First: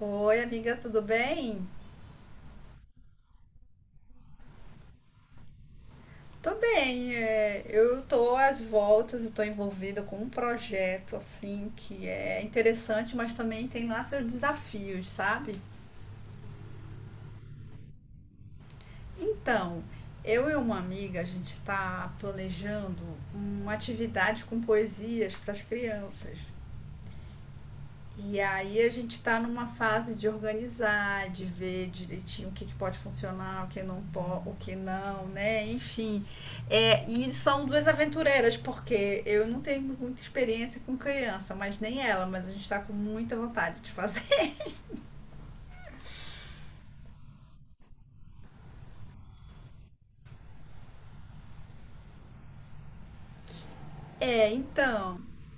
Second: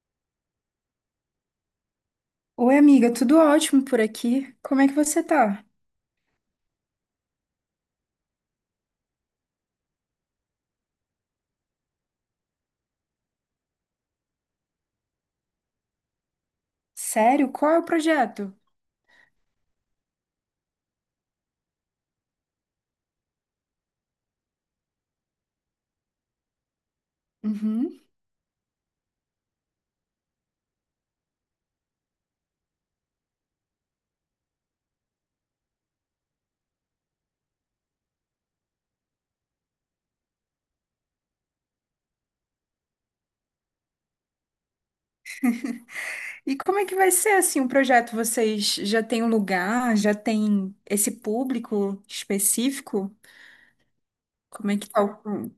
Oi, amiga, tudo bem? Oi, amiga, tudo ótimo por aqui. Como é que você tá? Tô bem, eu tô às voltas e tô envolvida com um projeto assim que é interessante, mas também tem lá seus desafios, sabe? Sério? Qual é o projeto? Então, eu e uma amiga, a gente tá planejando uma atividade com poesias para as crianças. Uhum. E aí a gente está numa fase de organizar, de ver direitinho o que pode funcionar, o que não pode, o que não, né? Enfim. É, e são duas aventureiras, porque eu não tenho muita experiência com criança, mas nem ela, mas a gente está com muita vontade de fazer. E como é que vai ser assim o projeto? Vocês já têm um lugar? Já tem esse público específico? É, Como é que tá então, o...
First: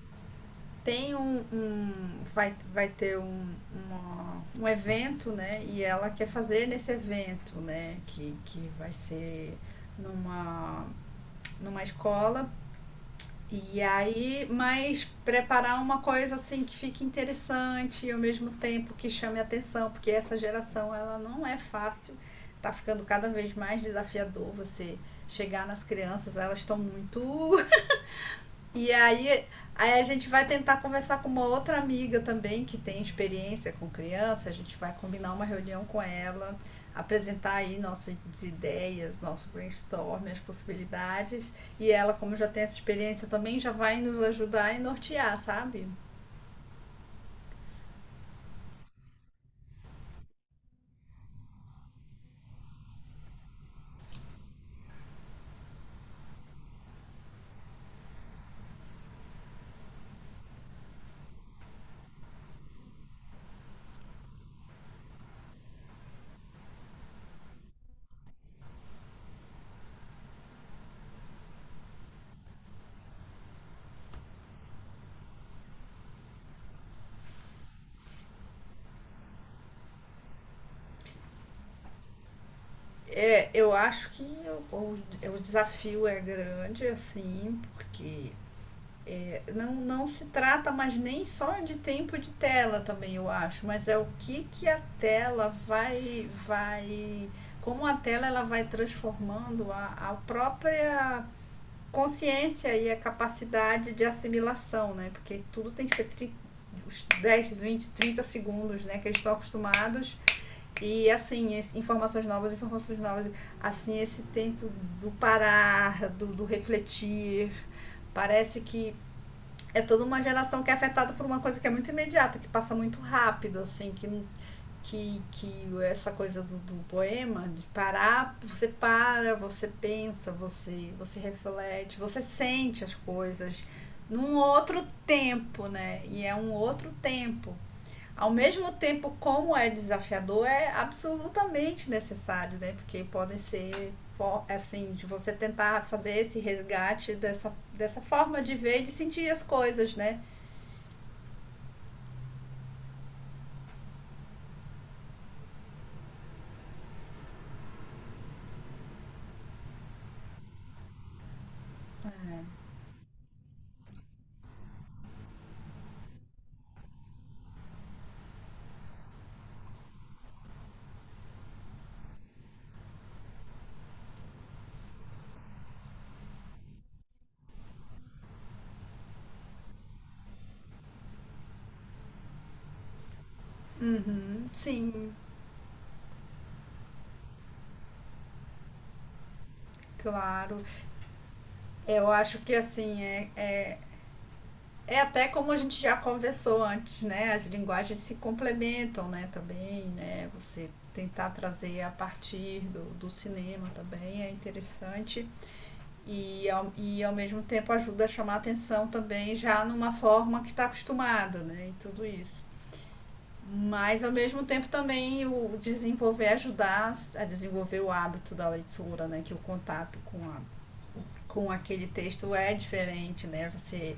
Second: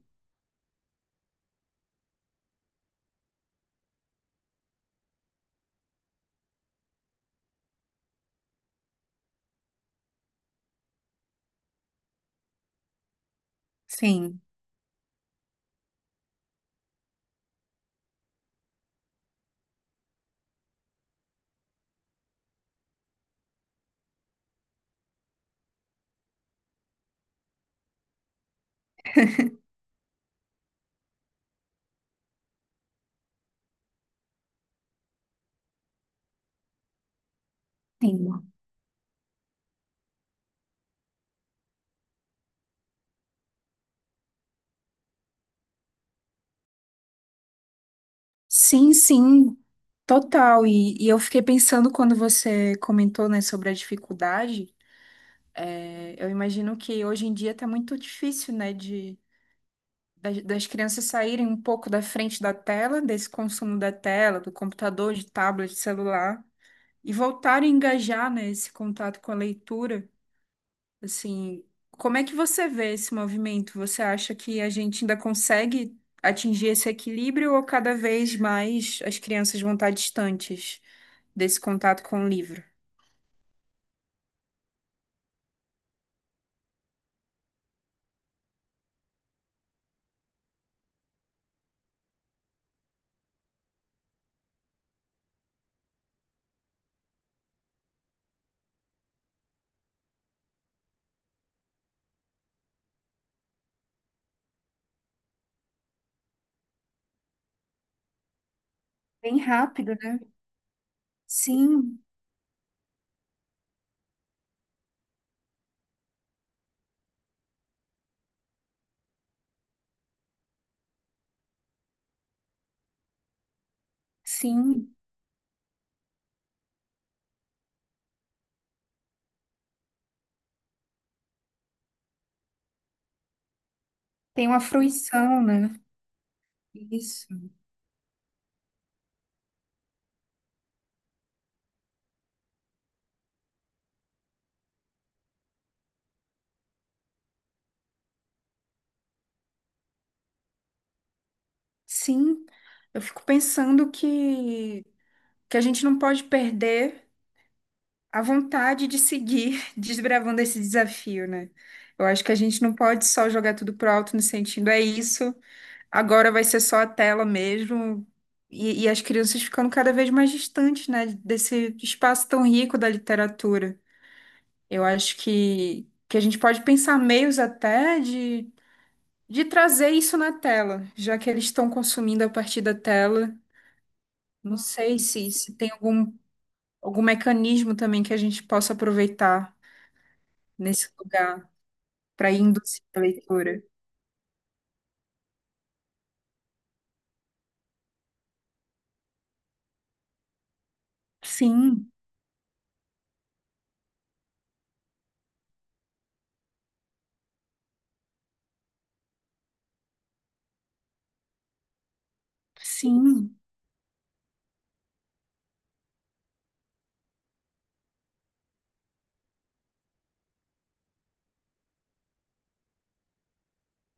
tem um. Um vai, vai ter um, uma, um evento, né? E ela quer fazer nesse evento, né? Que vai ser numa, numa escola. E Sim. aí, mas preparar uma coisa assim que fique interessante e ao mesmo tempo que chame atenção, porque essa geração ela não é fácil, tá ficando cada vez mais desafiador você chegar nas crianças, elas estão muito e aí, aí a gente vai tentar conversar com uma outra amiga também que tem experiência com criança, a gente vai combinar uma reunião com ela, apresentar aí nossas Sim, ideias, nosso brainstorm, as possibilidades, e ela, como já tem essa experiência também, já vai nos ajudar e nortear, sabe? sim, sim, total. E eu fiquei pensando quando você comentou, né, sobre a dificuldade. é, eu imagino que hoje em dia tá muito difícil, né, das crianças saírem um pouco da frente da tela, desse consumo da tela, do computador, de tablet, de celular, e voltarem a engajar, né, esse contato com a leitura. Assim, como é que você vê esse movimento? Você acha que a gente ainda consegue atingir esse equilíbrio ou cada vez mais as crianças vão estar distantes desse contato com o livro? É, eu acho que o, o, o desafio é grande, assim, porque é, não se trata mais nem só de tempo de tela também, eu acho, mas é o que a tela vai como a tela ela vai transformando a própria consciência e a capacidade de assimilação, né? Porque tudo tem que ser tri, os 10, segundos, né? Que eles estão Bem rápido, acostumados. né? E assim, esse, Sim, informações novas, informações novas. Assim, esse tempo do parar, do refletir, parece que é toda uma geração que é afetada por uma coisa que é muito imediata, que passa muito rápido, assim, sim. Que essa coisa do poema, de parar, você para, você pensa, você reflete, você sente as coisas num Tem uma outro fruição, tempo, né? né? E é um outro Isso. tempo. Ao mesmo tempo, como é desafiador, é absolutamente necessário, né? Porque podem ser assim, de você tentar fazer esse resgate dessa forma de ver e de sentir as coisas, né? Sim, eu fico pensando que a gente não pode perder a vontade de seguir desbravando esse desafio, né? Eu acho que a gente não pode só jogar tudo pro alto no sentido, é isso, agora vai ser só a tela mesmo. E as crianças ficando cada vez mais distantes, né, desse espaço tão rico da literatura. Eu acho que a gente pode pensar meios até de trazer isso na tela, já que eles estão consumindo a partir da tela. Não sei Sim, se tem algum, algum mecanismo também que a gente possa aproveitar claro. nesse lugar Eu para acho que induzir a assim, leitura. É até como a gente já conversou antes, né? As linguagens se complementam, né, também, né? Você tentar trazer a Sim, partir do cinema também é interessante e ao mesmo tempo ajuda a chamar atenção também já numa forma que está acostumada, né? E tudo isso. sim. Mas ao mesmo tempo também o desenvolver, ajudar a desenvolver o hábito da leitura, né? Que é o contato com a com aquele texto é diferente, né? Você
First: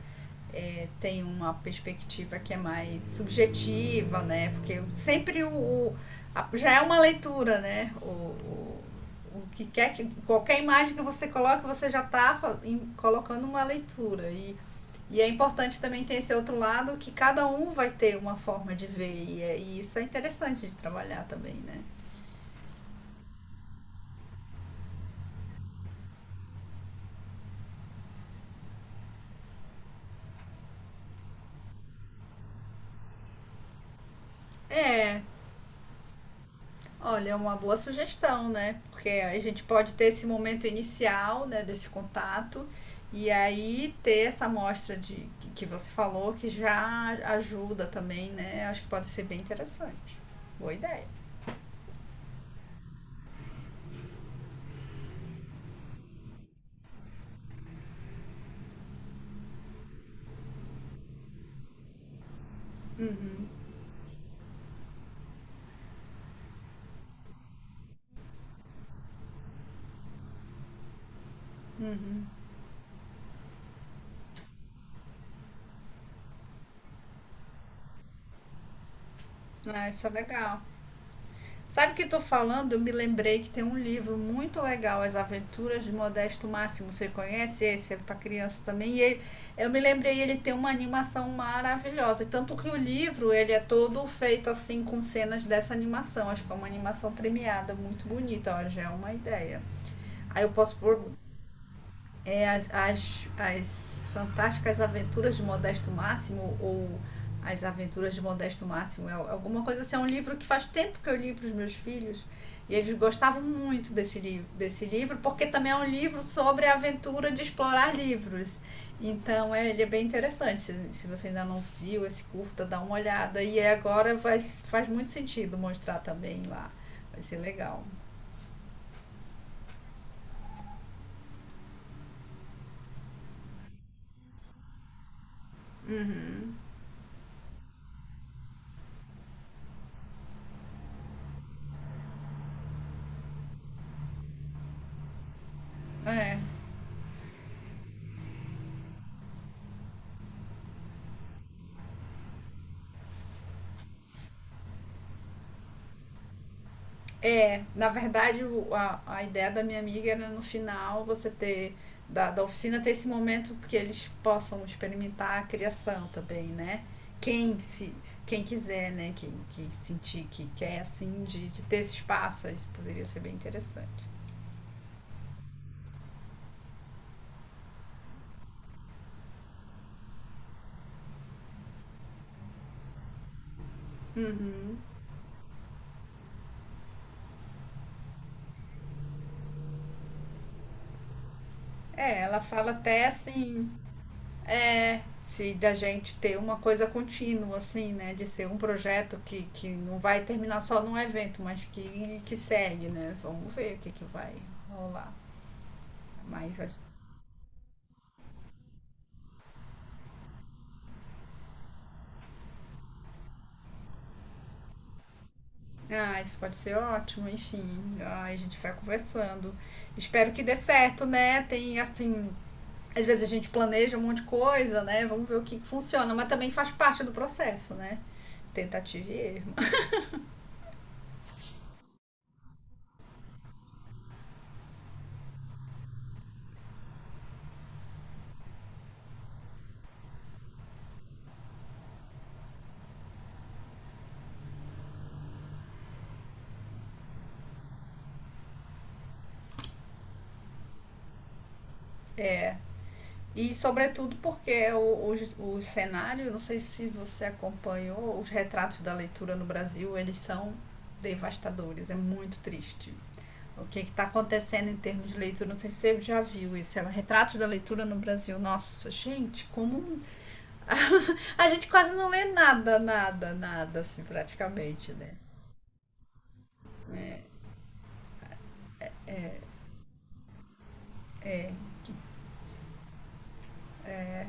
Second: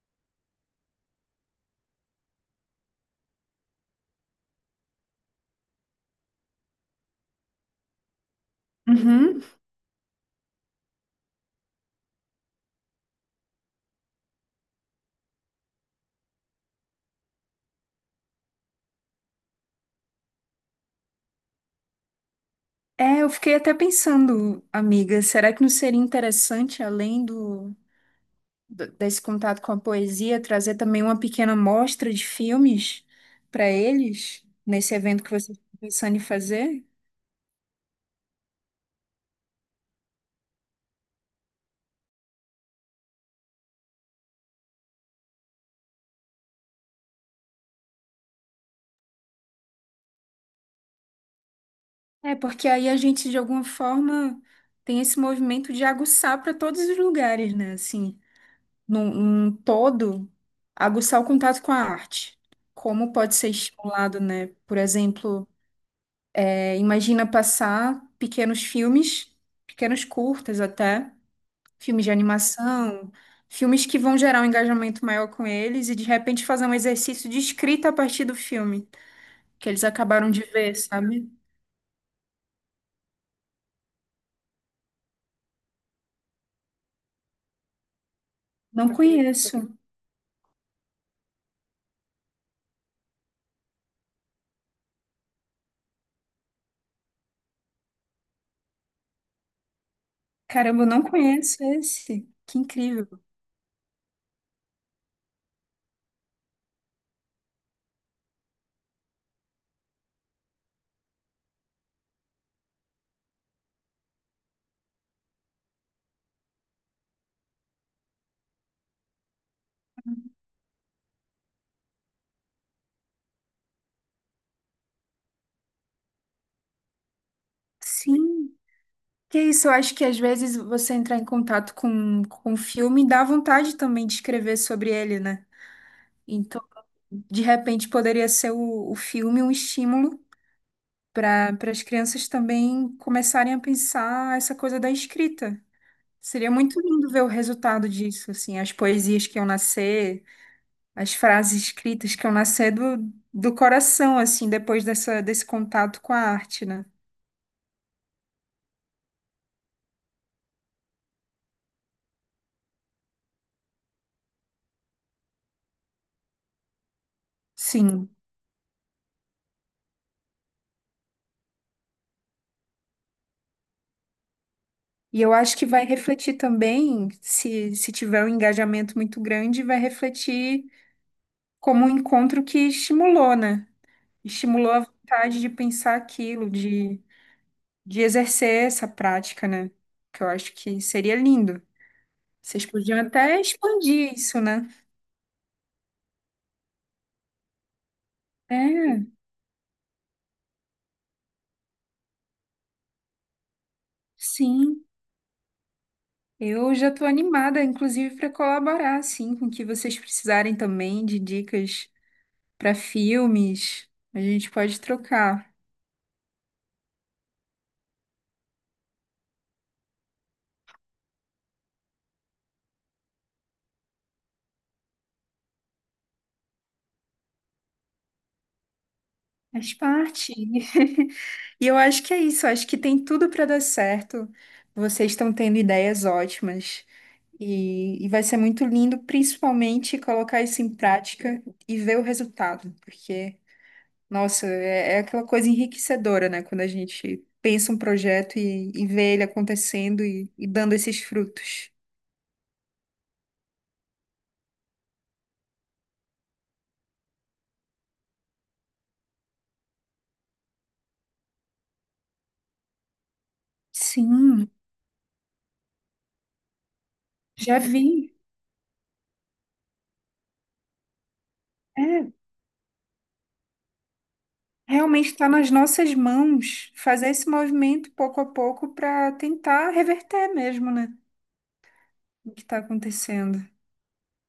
é, tem uma perspectiva que é mais subjetiva, né? Porque sempre o já é uma leitura, né? Uhum. O que quer que qualquer imagem que você coloca, você já está colocando uma leitura e é importante também ter esse outro lado que cada um vai ter uma forma de ver e, e isso é interessante de trabalhar também, né? É, eu fiquei até pensando, amiga, será que não seria interessante, além do, desse contato com a poesia, trazer também uma pequena mostra de filmes para eles, nesse É, evento que você está pensando em fazer? olha, é uma boa sugestão, né? Porque a gente pode ter esse momento inicial, né, desse contato, e aí ter essa amostra de, que você falou, que já ajuda também, né? Acho que pode ser bem interessante. Boa ideia. É, porque aí a gente, de alguma forma, tem esse movimento de aguçar para todos os lugares, né? Assim. Num, num todo, aguçar o contato com a arte. Como pode ser estimulado, né? Por exemplo, imagina passar pequenos filmes, pequenos curtas até, filmes de animação, filmes que vão gerar um engajamento maior com eles e de repente fazer um exercício de escrita a partir do filme que eles Ah, isso é acabaram de legal. ver, sabe? Sabe o que estou falando? Eu me lembrei que tem um livro muito legal, As Aventuras de Modesto Máximo. Você conhece esse? É para criança também. Não E ele, eu conheço. me lembrei, ele tem uma animação maravilhosa. Tanto que o livro, ele é todo feito assim com cenas dessa animação. Acho que é uma animação premiada, muito bonita. Olha, já é uma ideia. Aí eu posso Caramba, eu não pôr conheço esse. é, Que incrível. As Fantásticas Aventuras de Modesto Máximo ou As Aventuras de Modesto Máximo, é alguma coisa assim, é um livro que faz tempo que eu li para os meus filhos e eles gostavam muito desse livro, porque também é um livro sobre a aventura de explorar livros. Então é, ele é bem interessante. Se você ainda não viu esse curta, dá uma olhada. E agora vai, faz muito sentido mostrar também lá. Vai ser legal. Sim. Que isso, eu acho que às vezes você entrar em contato com um filme dá vontade também de escrever sobre ele, né? Então, de repente, poderia ser o filme um estímulo para as crianças também começarem a pensar essa coisa da escrita. É. Seria muito lindo ver o resultado disso, assim, as poesias que iam nascer, as frases escritas que iam nascer do, do coração, assim, depois dessa, desse contato com a arte, né? É, na verdade, a ideia da minha amiga era no final você ter, da oficina, ter esse momento que eles possam experimentar a criação também, né? Quem se, Sim. quem quiser, né? Quem sentir que quer, assim, de ter esse espaço, isso poderia ser bem interessante. E eu acho que vai refletir também, se tiver um engajamento muito grande, vai refletir como um encontro que estimulou, né? Estimulou Uhum. a vontade de pensar aquilo, de exercer essa prática, né? Que eu acho que seria lindo. É, ela Vocês fala podiam até até assim, expandir isso, né? é, se da gente ter uma coisa contínua, assim, né? De ser um É, projeto que não vai terminar só num evento, mas que segue, né? Vamos ver que vai sim. rolar. Mas vai Eu ser já estou animada, inclusive, para colaborar, assim, com o que vocês precisarem também de dicas para filmes. A gente pode trocar. ah, isso pode ser ótimo, enfim. Ah, a gente vai conversando. Espero que dê certo, né? Tem assim. Às vezes a gente planeja um monte de coisa, né? Vamos ver o que que funciona, mas também faz parte do processo, né? Tentativa e erro. Faz parte. E eu acho que é isso, eu acho que tem tudo para dar certo. Vocês estão tendo ideias ótimas e vai ser muito lindo, principalmente colocar isso em prática e ver o resultado, porque, nossa, é, é aquela coisa enriquecedora, né? Quando a gente pensa um projeto e vê ele acontecendo e dando esses frutos. E sobretudo porque o cenário, não sei se você acompanhou, os retratos da leitura no Brasil, eles são devastadores, é muito triste. O que está Sim, acontecendo em termos de leitura, não sei se você já viu isso, é um retrato da já leitura no vi. Brasil. Nossa, gente, como. A gente quase não É, lê nada, nada, nada, assim, praticamente, realmente né? está nas nossas mãos fazer esse movimento pouco a pouco para tentar reverter mesmo, né? É, O que está acontecendo é,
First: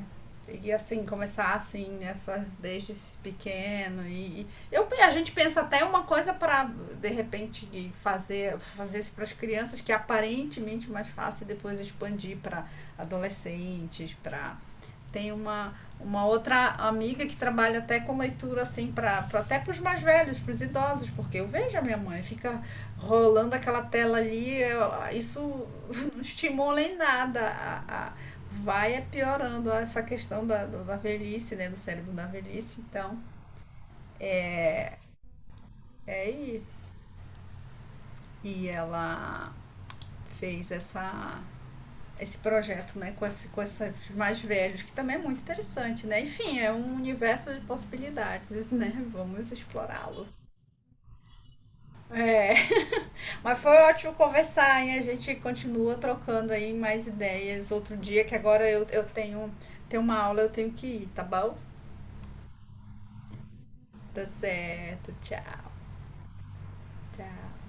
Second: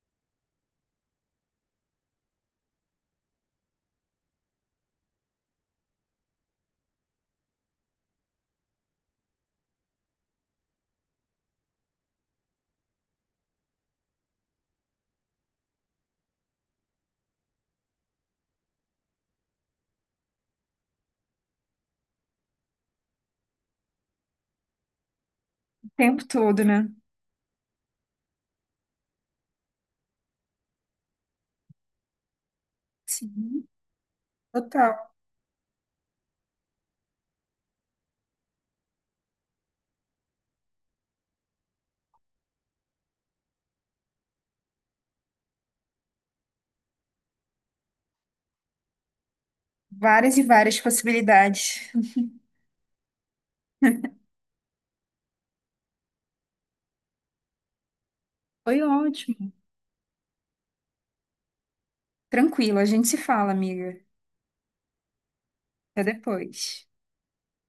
e assim, começar assim, nessa, desde pequeno. E eu, a gente pensa até uma coisa para, de repente, fazer isso para as crianças, que é aparentemente mais fácil depois expandir para adolescentes, para tem uma outra amiga que trabalha até com leitura assim até para os mais velhos, para os idosos, porque eu vejo a minha mãe fica rolando aquela tela ali, eu, isso o não tempo todo, estimula né? em nada. Vai é piorando essa questão da velhice, né, do cérebro da velhice, então Sim, total. é isso. E ela fez essa esse projeto, né, com, esse, com esses mais velhos, que também é muito interessante, né? Enfim, é um universo de possibilidades, né? Vamos explorá-lo. Várias e várias possibilidades. É, mas foi ótimo conversar, hein? A gente continua trocando aí mais ideias outro dia, que agora Foi eu tenho, ótimo. tenho uma aula, eu tenho que ir, tá bom? Tranquilo, a gente se fala, amiga. Tá certo, tchau, Até depois. tchau.